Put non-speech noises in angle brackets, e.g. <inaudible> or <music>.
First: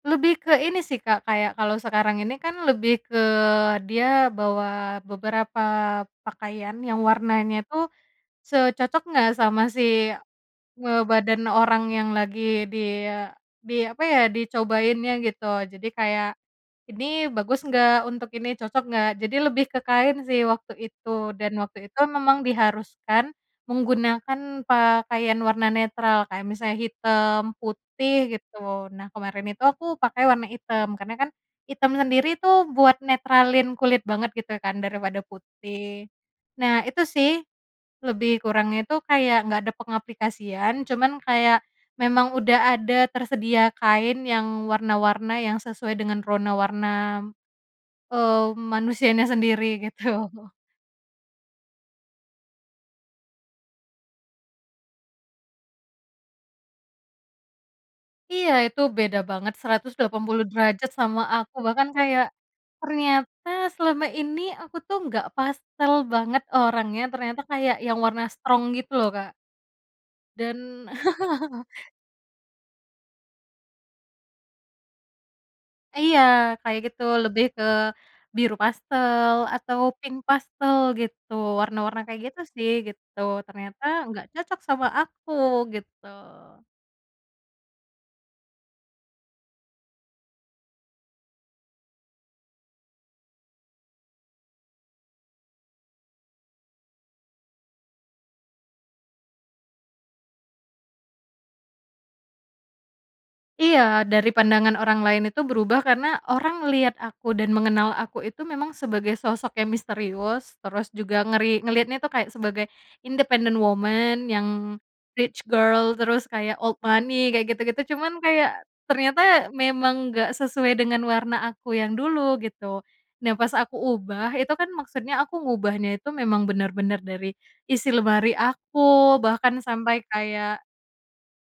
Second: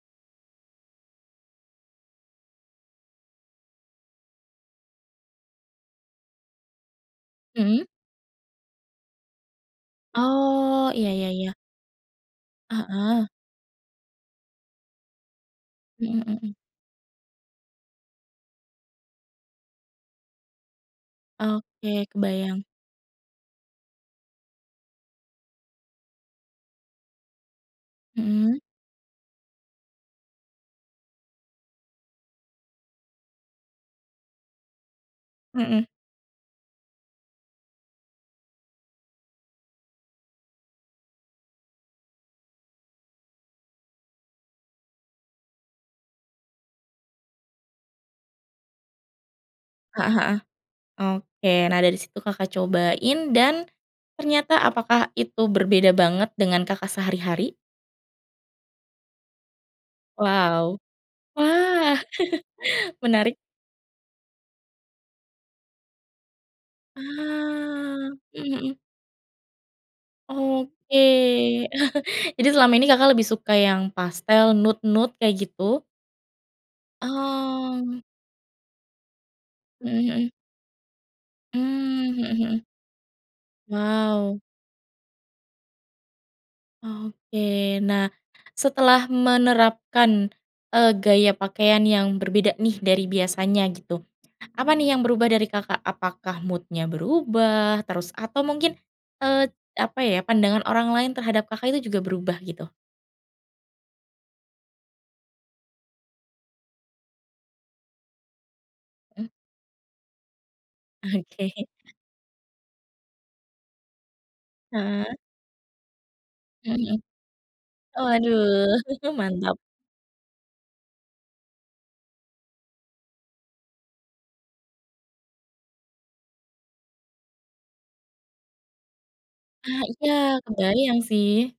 Lebih ke ini sih Kak, kayak kalau sekarang ini kan lebih ke dia bawa beberapa pakaian yang warnanya Mhm. tuh, se cocok nggak sama si Oh, iya, ya ngebadan ya. orang yang lagi Heeh. dia di apa ya dicobainnya gitu. Jadi Mhm kayak, mhm. "Ini bagus gak untuk ini, cocok nggak?" Jadi lebih ke kain sih waktu itu. Dan waktu itu Oke, memang kebayang. diharuskan menggunakan pakaian warna netral, kayak misalnya hitam, putih Mhm? gitu. Nah kemarin itu aku pakai warna hitam, karena kan hitam sendiri tuh buat netralin kulit banget gitu kan daripada Heeh. putih, nah itu sih, lebih kurangnya itu kayak nggak ada pengaplikasian, cuman kayak, memang udah ada tersedia kain yang warna-warna yang sesuai dengan rona warna, eee, manusianya sendiri Heeh gitu. heeh, oke nah dari situ Kakak cobain dan ternyata apakah itu berbeda banget dengan Kakak sehari-hari? Iya itu beda banget 180 Wow. derajat sama aku, bahkan Wah, kayak <chuckles> menarik. ternyata selama ini aku tuh nggak pastel banget Ah. orangnya, ternyata kayak yang warna Mmm, strong mhm. gitu loh Kak. Dan Oke. <laughs> <chuckles> Jadi selama ini Kakak lebih suka yang pastel, nude-nude kayak gitu? Iya, kayak gitu. Lebih ke Oh. biru pastel atau Mhm pink mhm. pastel gitu, warna-warna Mmm, kayak mhm gitu mhm. sih gitu. Ternyata nggak Wow. cocok sama aku gitu. Oke, nah setelah menerapkan, e gaya pakaian yang berbeda nih dari biasanya gitu, apa nih yang berubah dari Kakak? Apakah mood-nya berubah, terus atau mungkin, e apa ya, pandangan orang lain terhadap Kakak itu juga berubah gitu? Iya, dari pandangan orang lain itu berubah karena orang ngelihat aku, dan mengenal aku itu memang sebagai Hmm. sosok yang misterius, terus juga Oke. ngeri ngelihatnya itu kayak sebagai independent woman, yang Heeh. rich girl, terus kayak Mhm old mhm. money kayak gitu-gitu, Oh cuman kayak waduh <chuckles> ternyata mantap. memang nggak sesuai dengan warna aku yang dulu gitu. Nah pas aku ubah itu kan maksudnya aku ngubahnya itu memang bener-bener dari isi lemari aku bahkan Ah sampai iya kayak kebayang sih.